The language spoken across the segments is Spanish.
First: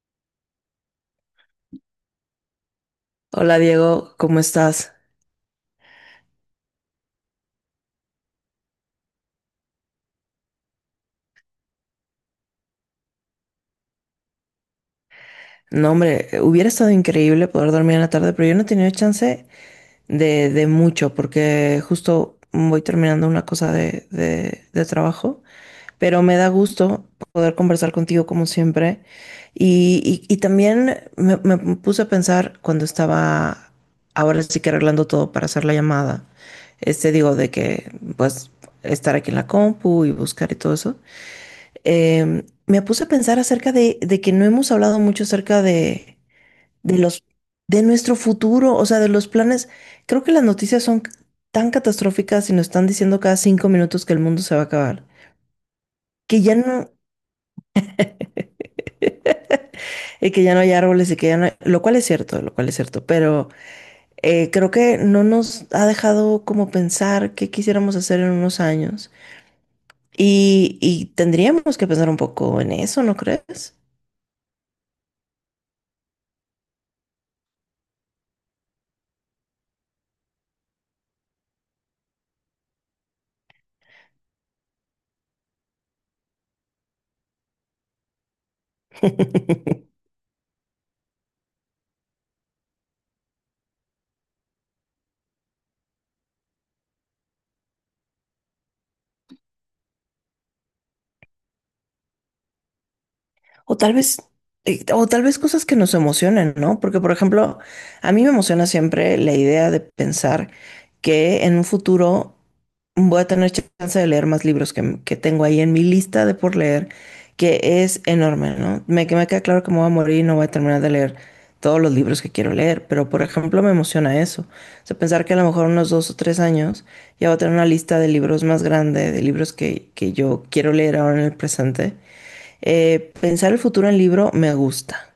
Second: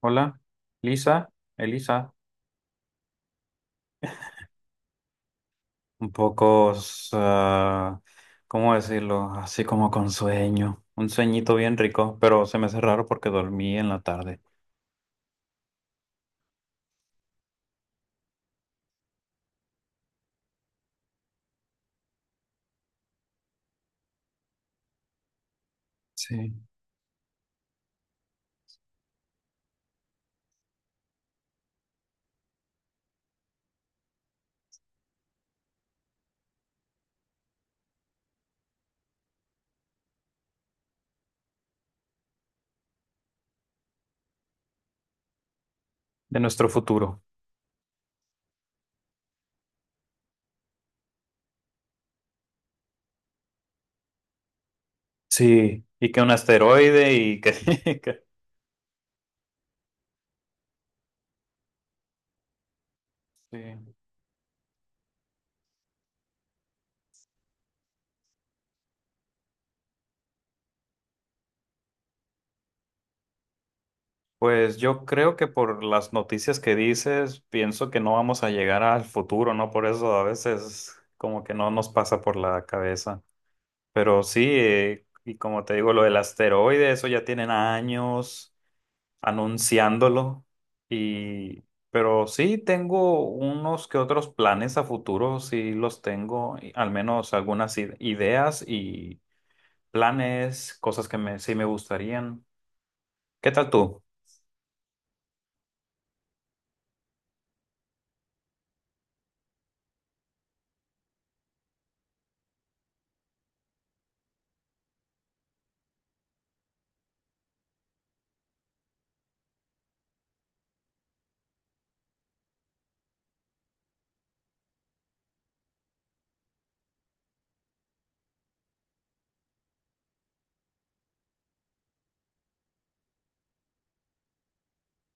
Hola, Lisa, Elisa, Hola Diego, ¿cómo estás? un poco, ah, ¿cómo decirlo? Así como con sueño, un sueñito bien rico, pero se me hace raro porque dormí en la tarde. No, hombre, hubiera estado increíble poder dormir en la tarde, pero yo no he tenido chance de mucho porque justo voy terminando una cosa de trabajo, pero me da Sí. gusto poder conversar contigo como siempre. Y, y también me puse a pensar cuando estaba ahora sí que arreglando todo para hacer la llamada, este digo de que pues estar aquí en la compu y buscar y todo eso. Me puse a pensar acerca de que no hemos hablado mucho acerca De nuestro de futuro. los, de nuestro futuro, o sea, de los planes. Creo que las noticias son tan catastróficas y nos están diciendo cada 5 minutos que el mundo se va a acabar, Sí, y que un que ya no, asteroide y que... que- que ya no hay árboles y que ya no hay- lo cual es cierto, lo cual es cierto, pero sí. Creo que no nos ha dejado como pensar qué quisiéramos hacer en unos años y tendríamos que pensar un poco en eso, ¿no crees? Pues yo creo que por las noticias que dices, pienso que no vamos a llegar al futuro, ¿no? Por eso a veces como que no nos pasa por la cabeza. Pero sí, y como te digo, lo del asteroide, eso ya tienen años anunciándolo. Y, pero sí tengo unos que otros planes a futuro, sí los tengo, y al menos algunas ideas y planes, cosas que me, sí me gustarían. ¿Qué tal O tal tú? vez, o tal vez cosas que nos emocionen, ¿no? Porque, por ejemplo, a mí me emociona siempre la idea de pensar que en un futuro voy a tener chance de leer más libros que tengo ahí en mi lista de por leer, que es enorme, ¿no? Que me queda claro que me voy a morir y no voy a terminar de leer todos los libros que quiero leer, pero, por ejemplo, me emociona eso. O sea, pensar que a lo mejor unos 2 o 3 años ya voy a tener una lista de libros más grande, de libros que yo quiero leer ahora en el presente. Pensar el futuro en libro me gusta.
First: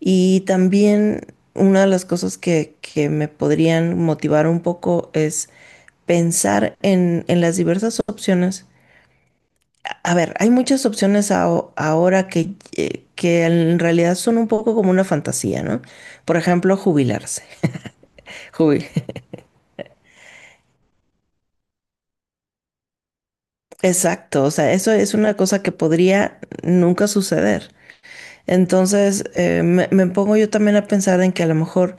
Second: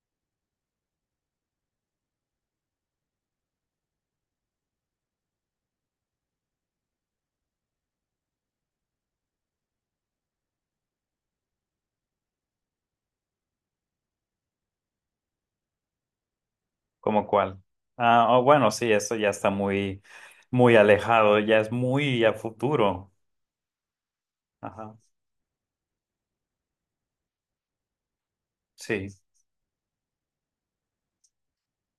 Y también una de las cosas que me podrían motivar un poco es pensar en las diversas opciones. A ver, hay muchas opciones ahora que en realidad son un poco como una fantasía, ¿no? Por ejemplo, ¿Cómo jubilarse. cuál? Ah, oh, bueno, Jubil- sí, eso ya está muy, muy alejado, ya es muy a futuro. Exacto, o sea, eso Ajá, es una cosa que podría nunca suceder. sí, Entonces, me pongo yo también a pensar en que a lo mejor,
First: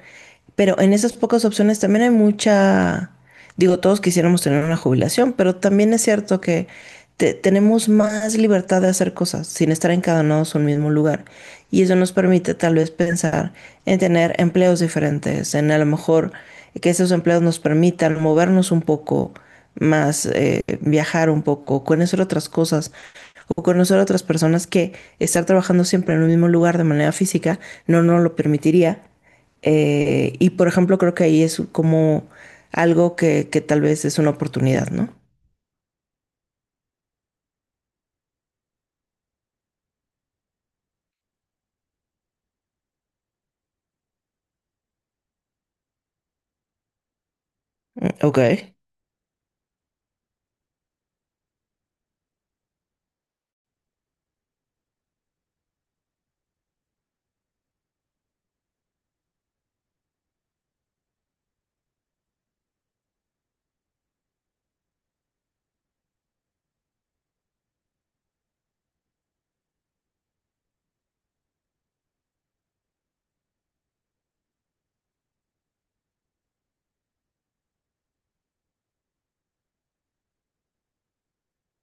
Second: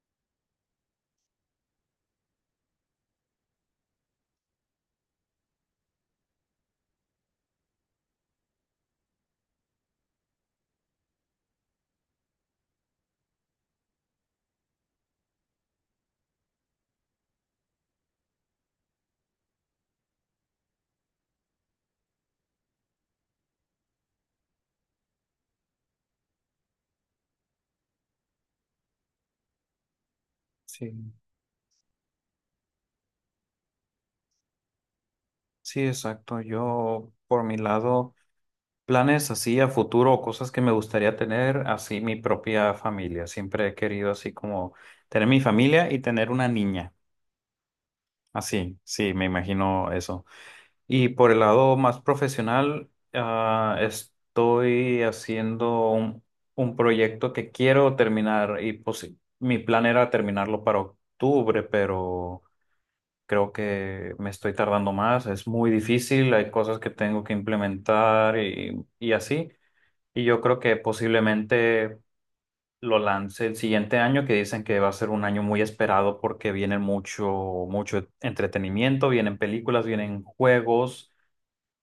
pero en esas pocas opciones también hay mucha, digo, todos quisiéramos tener una jubilación, pero también es cierto que tenemos más libertad de hacer cosas sin estar encadenados a un mismo lugar. Y eso nos permite tal vez pensar en tener empleos diferentes, en a lo mejor que esos empleos nos permitan movernos un poco más, viajar un poco, conocer otras cosas o conocer a otras personas que estar trabajando siempre en un mismo lugar de manera física no nos lo permitiría. Y por ejemplo, sí, creo que ahí es como algo que tal vez es una oportunidad, ¿no? sí, exacto. Yo, por mi lado. Planes así a futuro o cosas que me gustaría tener, así mi propia familia. Siempre he querido así como tener mi familia y tener una niña. Ok, Así, sí, me imagino eso. Y por el lado más profesional, ah, estoy haciendo un proyecto que quiero terminar y pues mi plan era terminarlo para octubre, pero creo que me estoy tardando más. Es muy difícil, hay cosas que tengo que implementar y así. Y yo creo que posiblemente lo lance el siguiente año, que dicen que va a ser un año muy esperado porque viene mucho, mucho entretenimiento, vienen películas, vienen juegos,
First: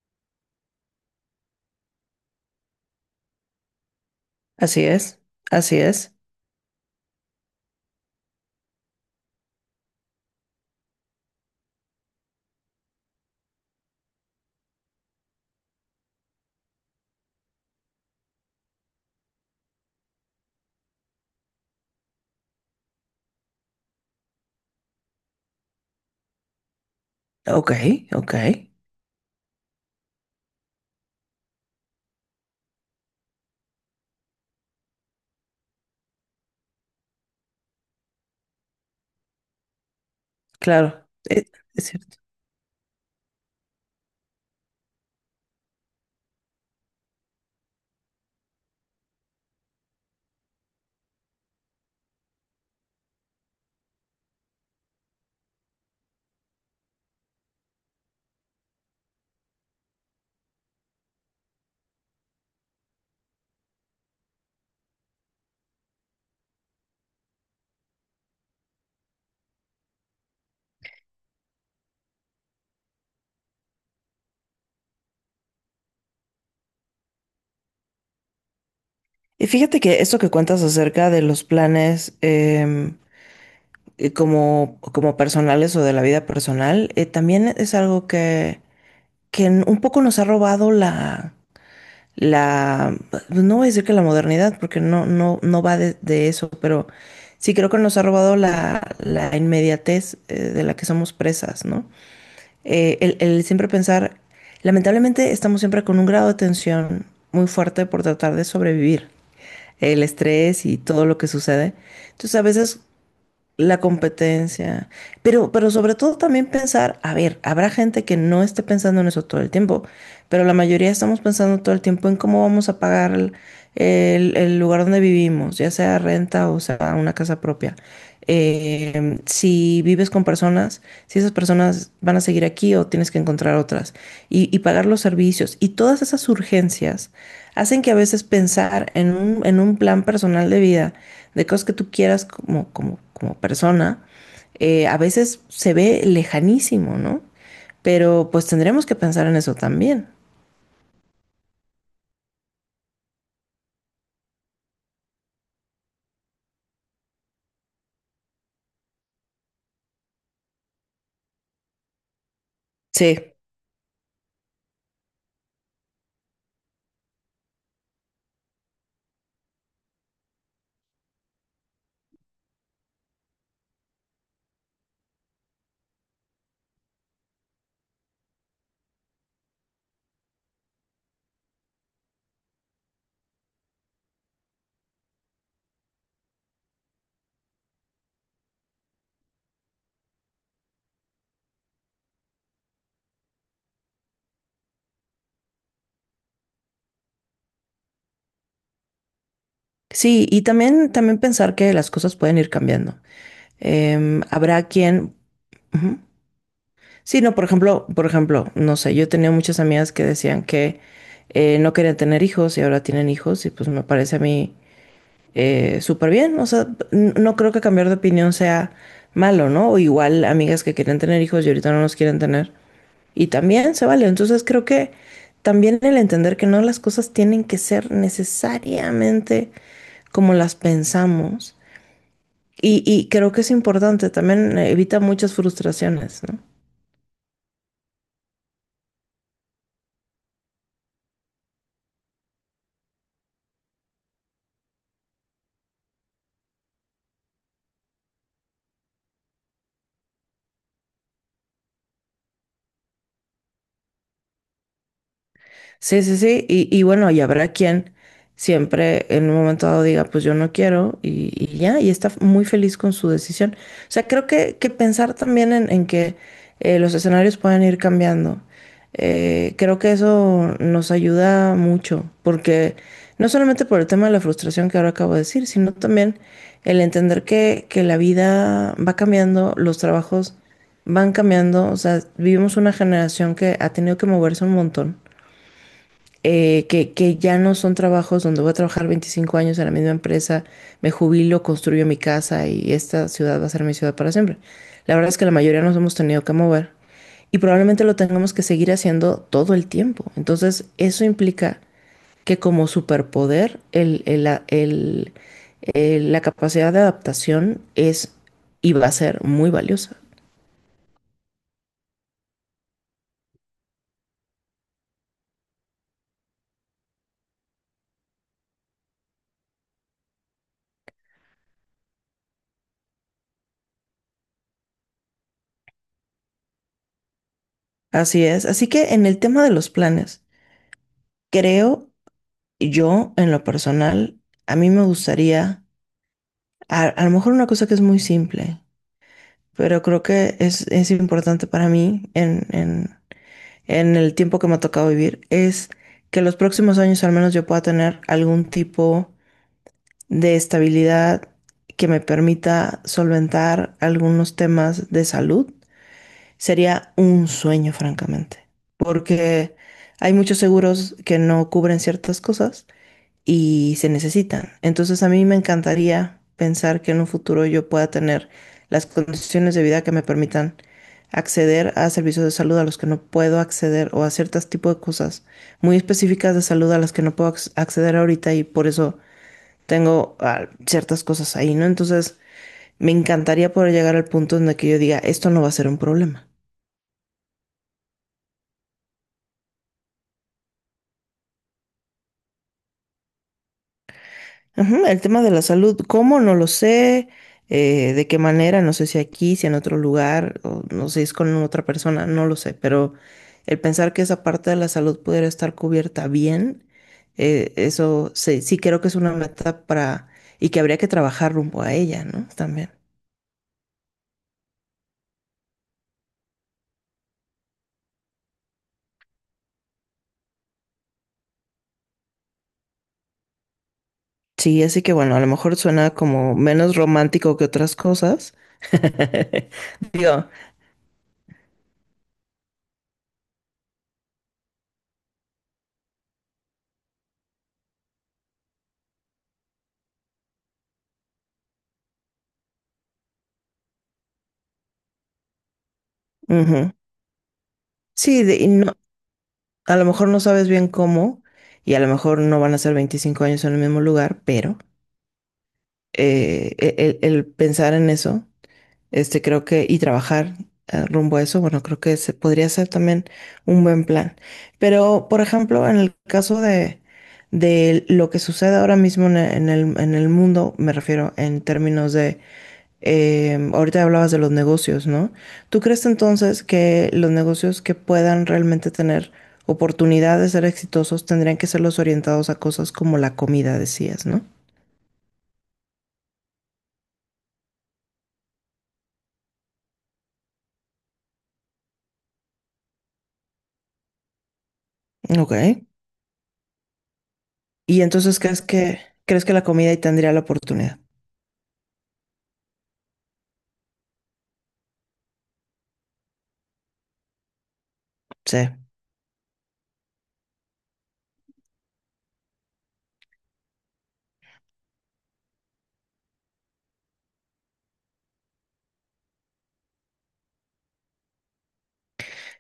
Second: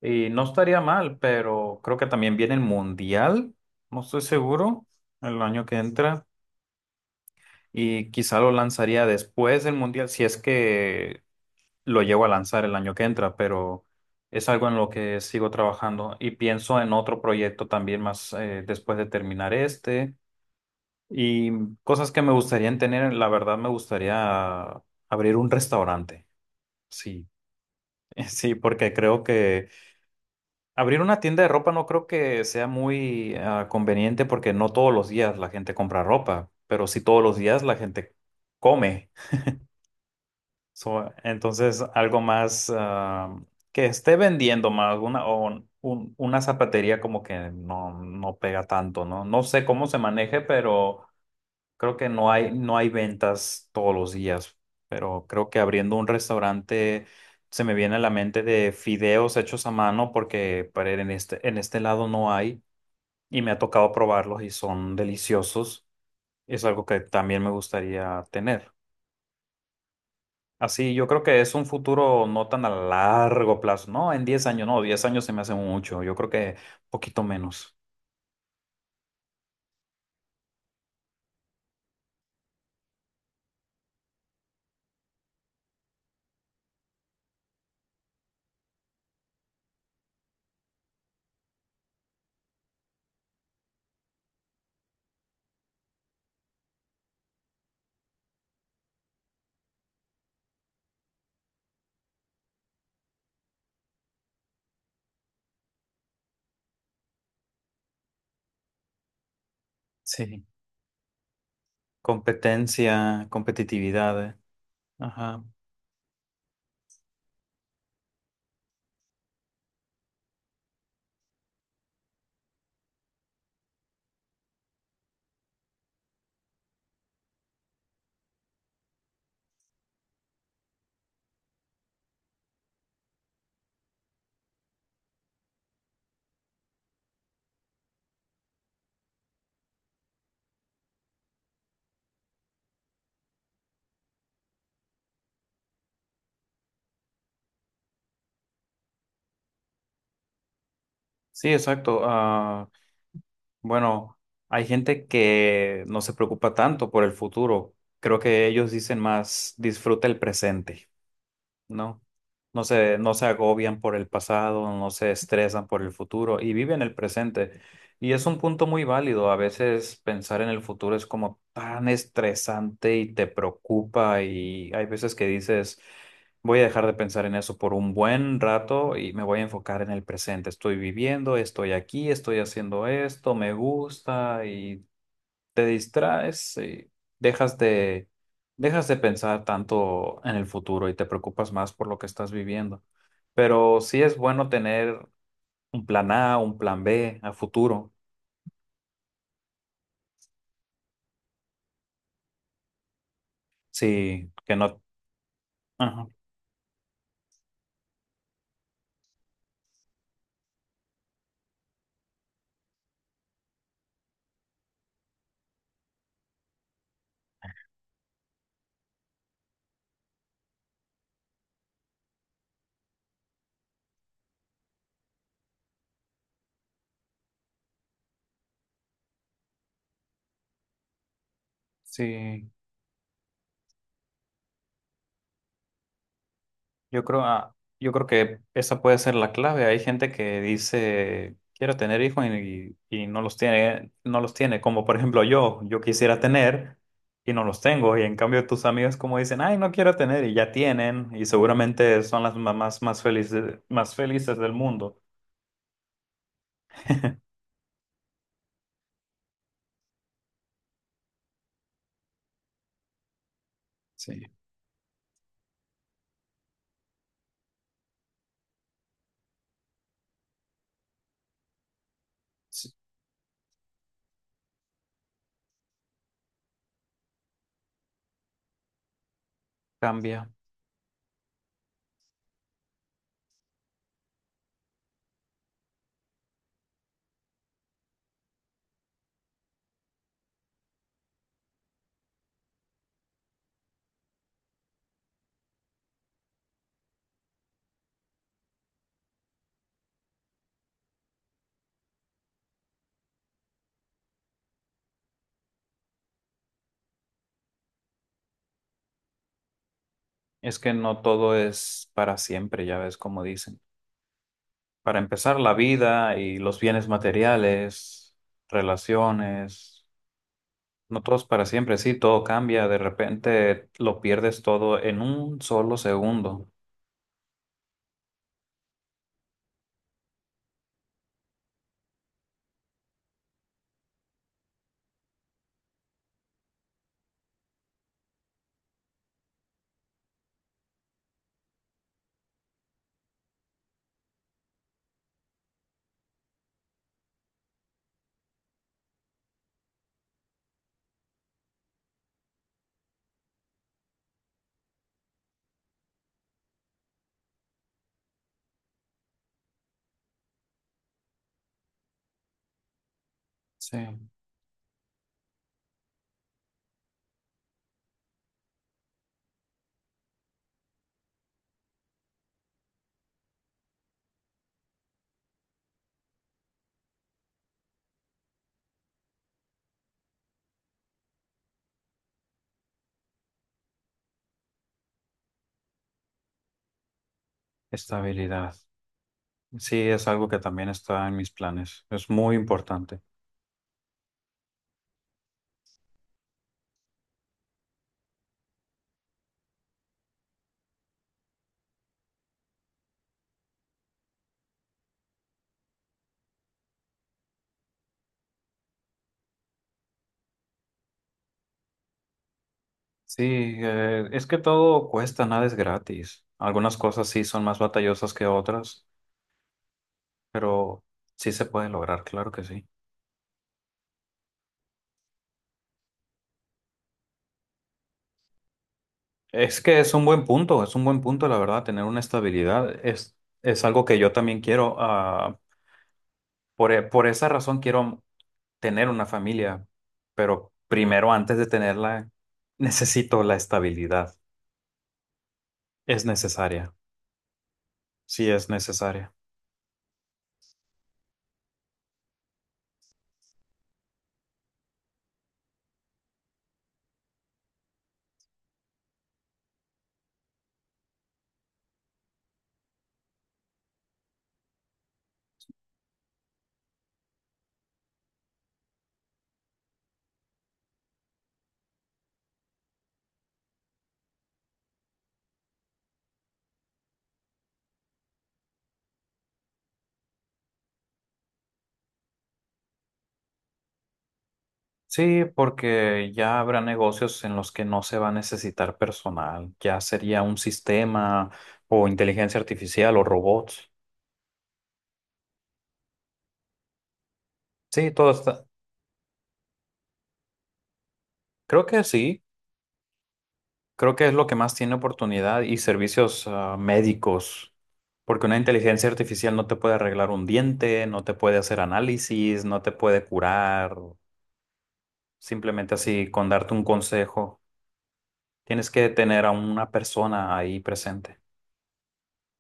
y no estaría mal, pero creo que también viene el Mundial, no estoy así seguro, es, el año que así es. entra, y quizá lo lanzaría después del Mundial, si es que lo llevo a lanzar el año que entra, pero es algo en lo que sigo trabajando y pienso en otro proyecto también más después de terminar este. Y cosas que me gustaría tener, la verdad me gustaría abrir un restaurante. Sí, Ok, ok, sí, porque creo que abrir una tienda de ropa no creo que sea muy conveniente porque no todos los días la gente compra ropa, pero sí todos los días la gente come. claro, So, entonces, es cierto. algo más que esté vendiendo más, una, o una zapatería como que no, no pega tanto, ¿no? No sé cómo se maneje, pero... Creo que no hay, no hay ventas todos los días, pero creo que abriendo un restaurante se me viene a la mente de fideos hechos a mano porque para en este lado no hay y me ha tocado probarlos y son deliciosos. Es algo que también me gustaría tener. Así, yo creo que es un futuro no tan a largo plazo, no en 10 años, no, 10 años se me hace mucho, yo creo que poquito menos. Y fíjate que esto que cuentas acerca de los planes, como, personales o de la vida personal, también es algo que un poco nos ha robado la, no voy a decir que la modernidad, porque no, no, no va de eso, pero sí creo que nos ha robado la, la inmediatez. Eh, de la que somos presas, ¿no? El siempre pensar, lamentablemente estamos siempre con un grado de tensión muy fuerte por tratar de sobrevivir, el Sí. estrés y todo lo que sucede. Entonces a veces Competencia, la competitividad, eh. competencia. Ajá. Pero sobre todo también pensar, a ver, habrá gente que no esté pensando en eso todo el tiempo, pero la mayoría estamos pensando todo el tiempo en cómo vamos a pagar el, el lugar donde vivimos, ya sea renta o sea una casa propia. Si vives con personas, si esas personas van a seguir aquí o tienes que encontrar otras. Y pagar los servicios. Y todas esas urgencias hacen que a veces pensar en un plan personal de vida de cosas que tú quieras como, como persona, a veces se ve lejanísimo, ¿no? Pero pues tendremos que pensar en eso también. Sí, exacto. Ah, bueno, hay gente que no se preocupa tanto por el futuro. Creo que ellos dicen más, disfruta el presente. No, no se Sí, agobian por el pasado, no se estresan por el futuro y viven el presente. Y es un punto muy válido. A veces pensar en el futuro es como tan estresante y te preocupa y hay veces que dices, voy a dejar de pensar en eso por un buen rato y me voy a enfocar en el presente. Estoy viviendo, estoy aquí, estoy haciendo esto, me gusta y te distraes y dejas de, dejas de pensar tanto en el futuro y te preocupas más por lo que estás viviendo. Pero sí es bueno tener un plan A, un plan B a futuro. sí, y también, también pensar que las cosas pueden ir cambiando. Sí, que Habrá no, quien... Ujú. ajá, Sí, no, por ejemplo, no sé, yo tenía muchas amigas que decían que no querían tener hijos y ahora tienen hijos y pues me parece a mí súper bien. O sea, no creo que cambiar de opinión sea malo, ¿no? O igual amigas que querían tener hijos y ahorita no los quieren tener. Y también se vale. Entonces creo que también el entender que no las cosas tienen que ser necesariamente como las pensamos. sí, Y creo que es importante, también evita muchas frustraciones, ¿no? yo creo, yo creo que esa puede ser la clave. Hay gente que dice, quiero tener hijos y no los tiene, no los tiene. Como por ejemplo yo, yo quisiera tener y no los tengo. Y en cambio tus amigos como dicen, ay, no quiero tener y ya tienen. Y seguramente son las mamás más felices del mundo. Sí, sí, sí. Y bueno, y habrá quien siempre en un momento dado diga, pues yo no quiero y ya, y está muy feliz con su decisión. O sea, creo Sí. que pensar también en que los escenarios pueden ir cambiando. Creo que eso nos ayuda mucho, Sí. porque no solamente por el tema de la frustración que ahora acabo de decir, sino también el entender que la vida va cambiando, los Cambia. trabajos van cambiando, o sea, vivimos una generación que ha tenido que moverse un montón. Que ya no son trabajos donde voy a trabajar 25 años en la misma empresa, me jubilo, construyo mi casa y esta ciudad va a ser mi ciudad para siempre. La verdad es que la mayoría nos hemos tenido que mover y probablemente lo tengamos que seguir haciendo todo el tiempo. Entonces, eso implica que como superpoder, el, la capacidad de adaptación es y va a ser muy valiosa. Es que no todo es para siempre, ya ves como dicen. Para empezar, la vida y los bienes materiales, relaciones. No todos para siempre, sí, todo cambia, de repente lo pierdes todo en un solo segundo. Así es. Así que en el tema de los planes, creo. Yo, en lo personal, a mí me gustaría, a lo mejor una cosa que es muy simple, pero creo que es importante para mí en, en el tiempo que me ha tocado vivir, es que los próximos años al menos yo pueda tener algún tipo de estabilidad que me permita solventar algunos temas de salud. Sería un sueño, francamente, porque hay muchos seguros que no cubren ciertas cosas y Sí, se necesitan. Entonces a mí me encantaría pensar que en un futuro yo pueda tener las condiciones de vida que me permitan acceder a servicios de salud a los que no puedo acceder o a ciertos tipos de cosas muy específicas de salud a las que no puedo acceder ahorita y por eso tengo ciertas cosas ahí, ¿no? Entonces me encantaría poder llegar al punto en el que yo diga, esto no va a ser un problema. estabilidad. Sí, es algo que también está en mis planes, es muy importante. Ujú, el tema de la salud, ¿cómo? No lo sé, de qué manera, no sé si aquí, si en otro lugar, o no sé si es con otra persona, no lo sé, pero el pensar que esa parte de la salud pudiera estar cubierta bien, eso sí, sí creo que es una meta para, y que habría que trabajar rumbo a ella, ¿no? También. Sí, es que todo cuesta, nada es gratis. Algunas cosas sí son más batallosas que otras, pero sí se puede lograr, claro que sí. Sí, así que bueno, a lo mejor suena como menos romántico que otras cosas. Es que es un buen Digo, punto, es un buen punto, la verdad, tener una estabilidad es algo que yo también quiero. Por, por esa razón quiero tener una familia, pero primero antes de tenerla, necesito la estabilidad. Es necesaria, ujú. Sí, sí y es no, necesaria. a lo mejor no sabes bien cómo y a lo mejor no van a ser 25 años en el mismo lugar, pero el pensar en eso, este creo que y trabajar rumbo a eso, bueno, creo que se podría ser también un buen plan. Pero, por ejemplo, en el caso de lo que sucede ahora mismo en el, en el mundo, me refiero en términos de. Ahorita hablabas de los negocios, ¿no? ¿Tú crees entonces que los negocios que puedan realmente tener oportunidad de ser exitosos tendrían que ser los orientados a cosas como la comida, decías, ¿no? Sí, porque ya habrá negocios en los que no se va a necesitar personal, ya sería un sistema o inteligencia artificial o robots. Ok. Y Sí, todo entonces está. Crees que la comida ahí tendría la oportunidad. Creo que sí, creo que es lo que más tiene oportunidad y servicios médicos, porque una Sí. inteligencia artificial no te puede arreglar un diente, no te puede hacer análisis, no te puede curar. Simplemente así, con darte un consejo, tienes que tener a una persona ahí presente.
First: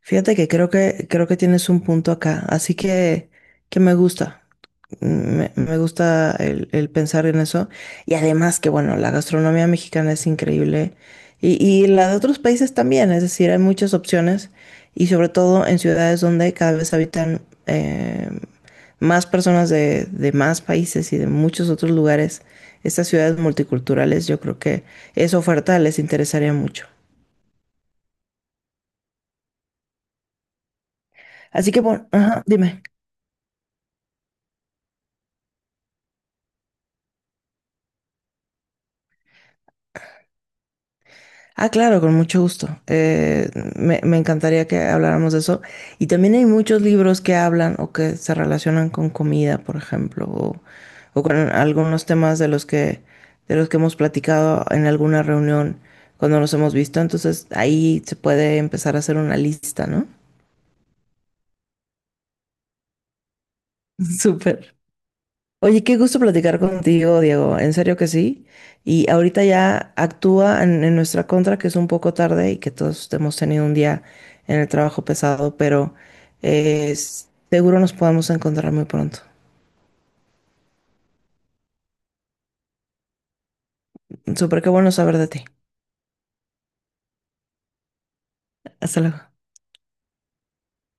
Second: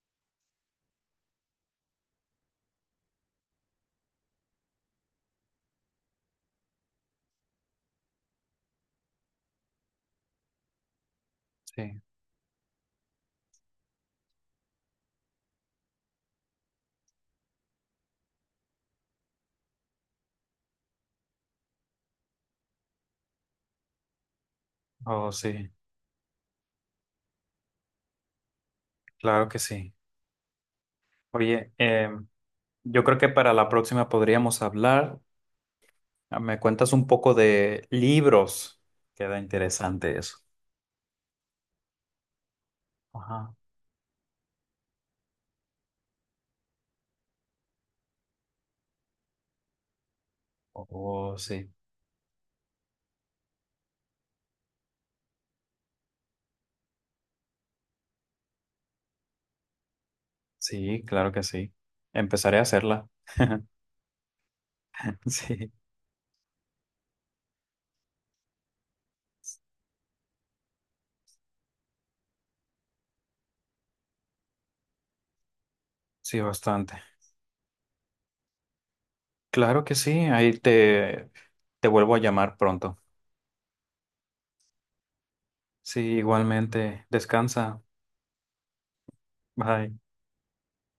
Fíjate que creo que tienes un punto acá, así que me gusta. Me gusta el pensar en eso. Y además que, bueno, la gastronomía mexicana es increíble. Y Sí, la de otros países también. Es decir, hay muchas opciones. Y sobre todo en ciudades donde cada vez habitan eh, más personas de más países y de muchos otros lugares. Estas ciudades multiculturales, yo creo que oh esa sí, oferta les interesaría mucho. claro que sí. Oye, Así que, bueno, ajá, dime. yo creo que para la próxima podríamos hablar. Ah, me cuentas un poco de libros. Queda interesante eso. Ah, claro, con mucho gusto. Eh, Ajá. me, me encantaría que habláramos de eso. Y también hay muchos libros que hablan o que se relacionan con comida, por ejemplo, o con Oh, sí. algunos temas de los que hemos platicado en alguna reunión cuando nos hemos visto. Entonces ahí se puede empezar a hacer una lista, ¿no? Sí, claro que sí. Empezaré a hacerla. Súper. Sí, Oye, qué gusto platicar contigo, Diego. En serio que sí. Y ahorita ya actúa en nuestra contra, que es un poco tarde y que todos hemos tenido un día en el trabajo pesado, pero sí, bastante. Seguro nos podemos encontrar muy pronto. Claro que sí. Ahí te, te vuelvo a llamar pronto. Súper qué bueno saber de ti. Sí, igualmente. Descansa. Hasta luego. Bye.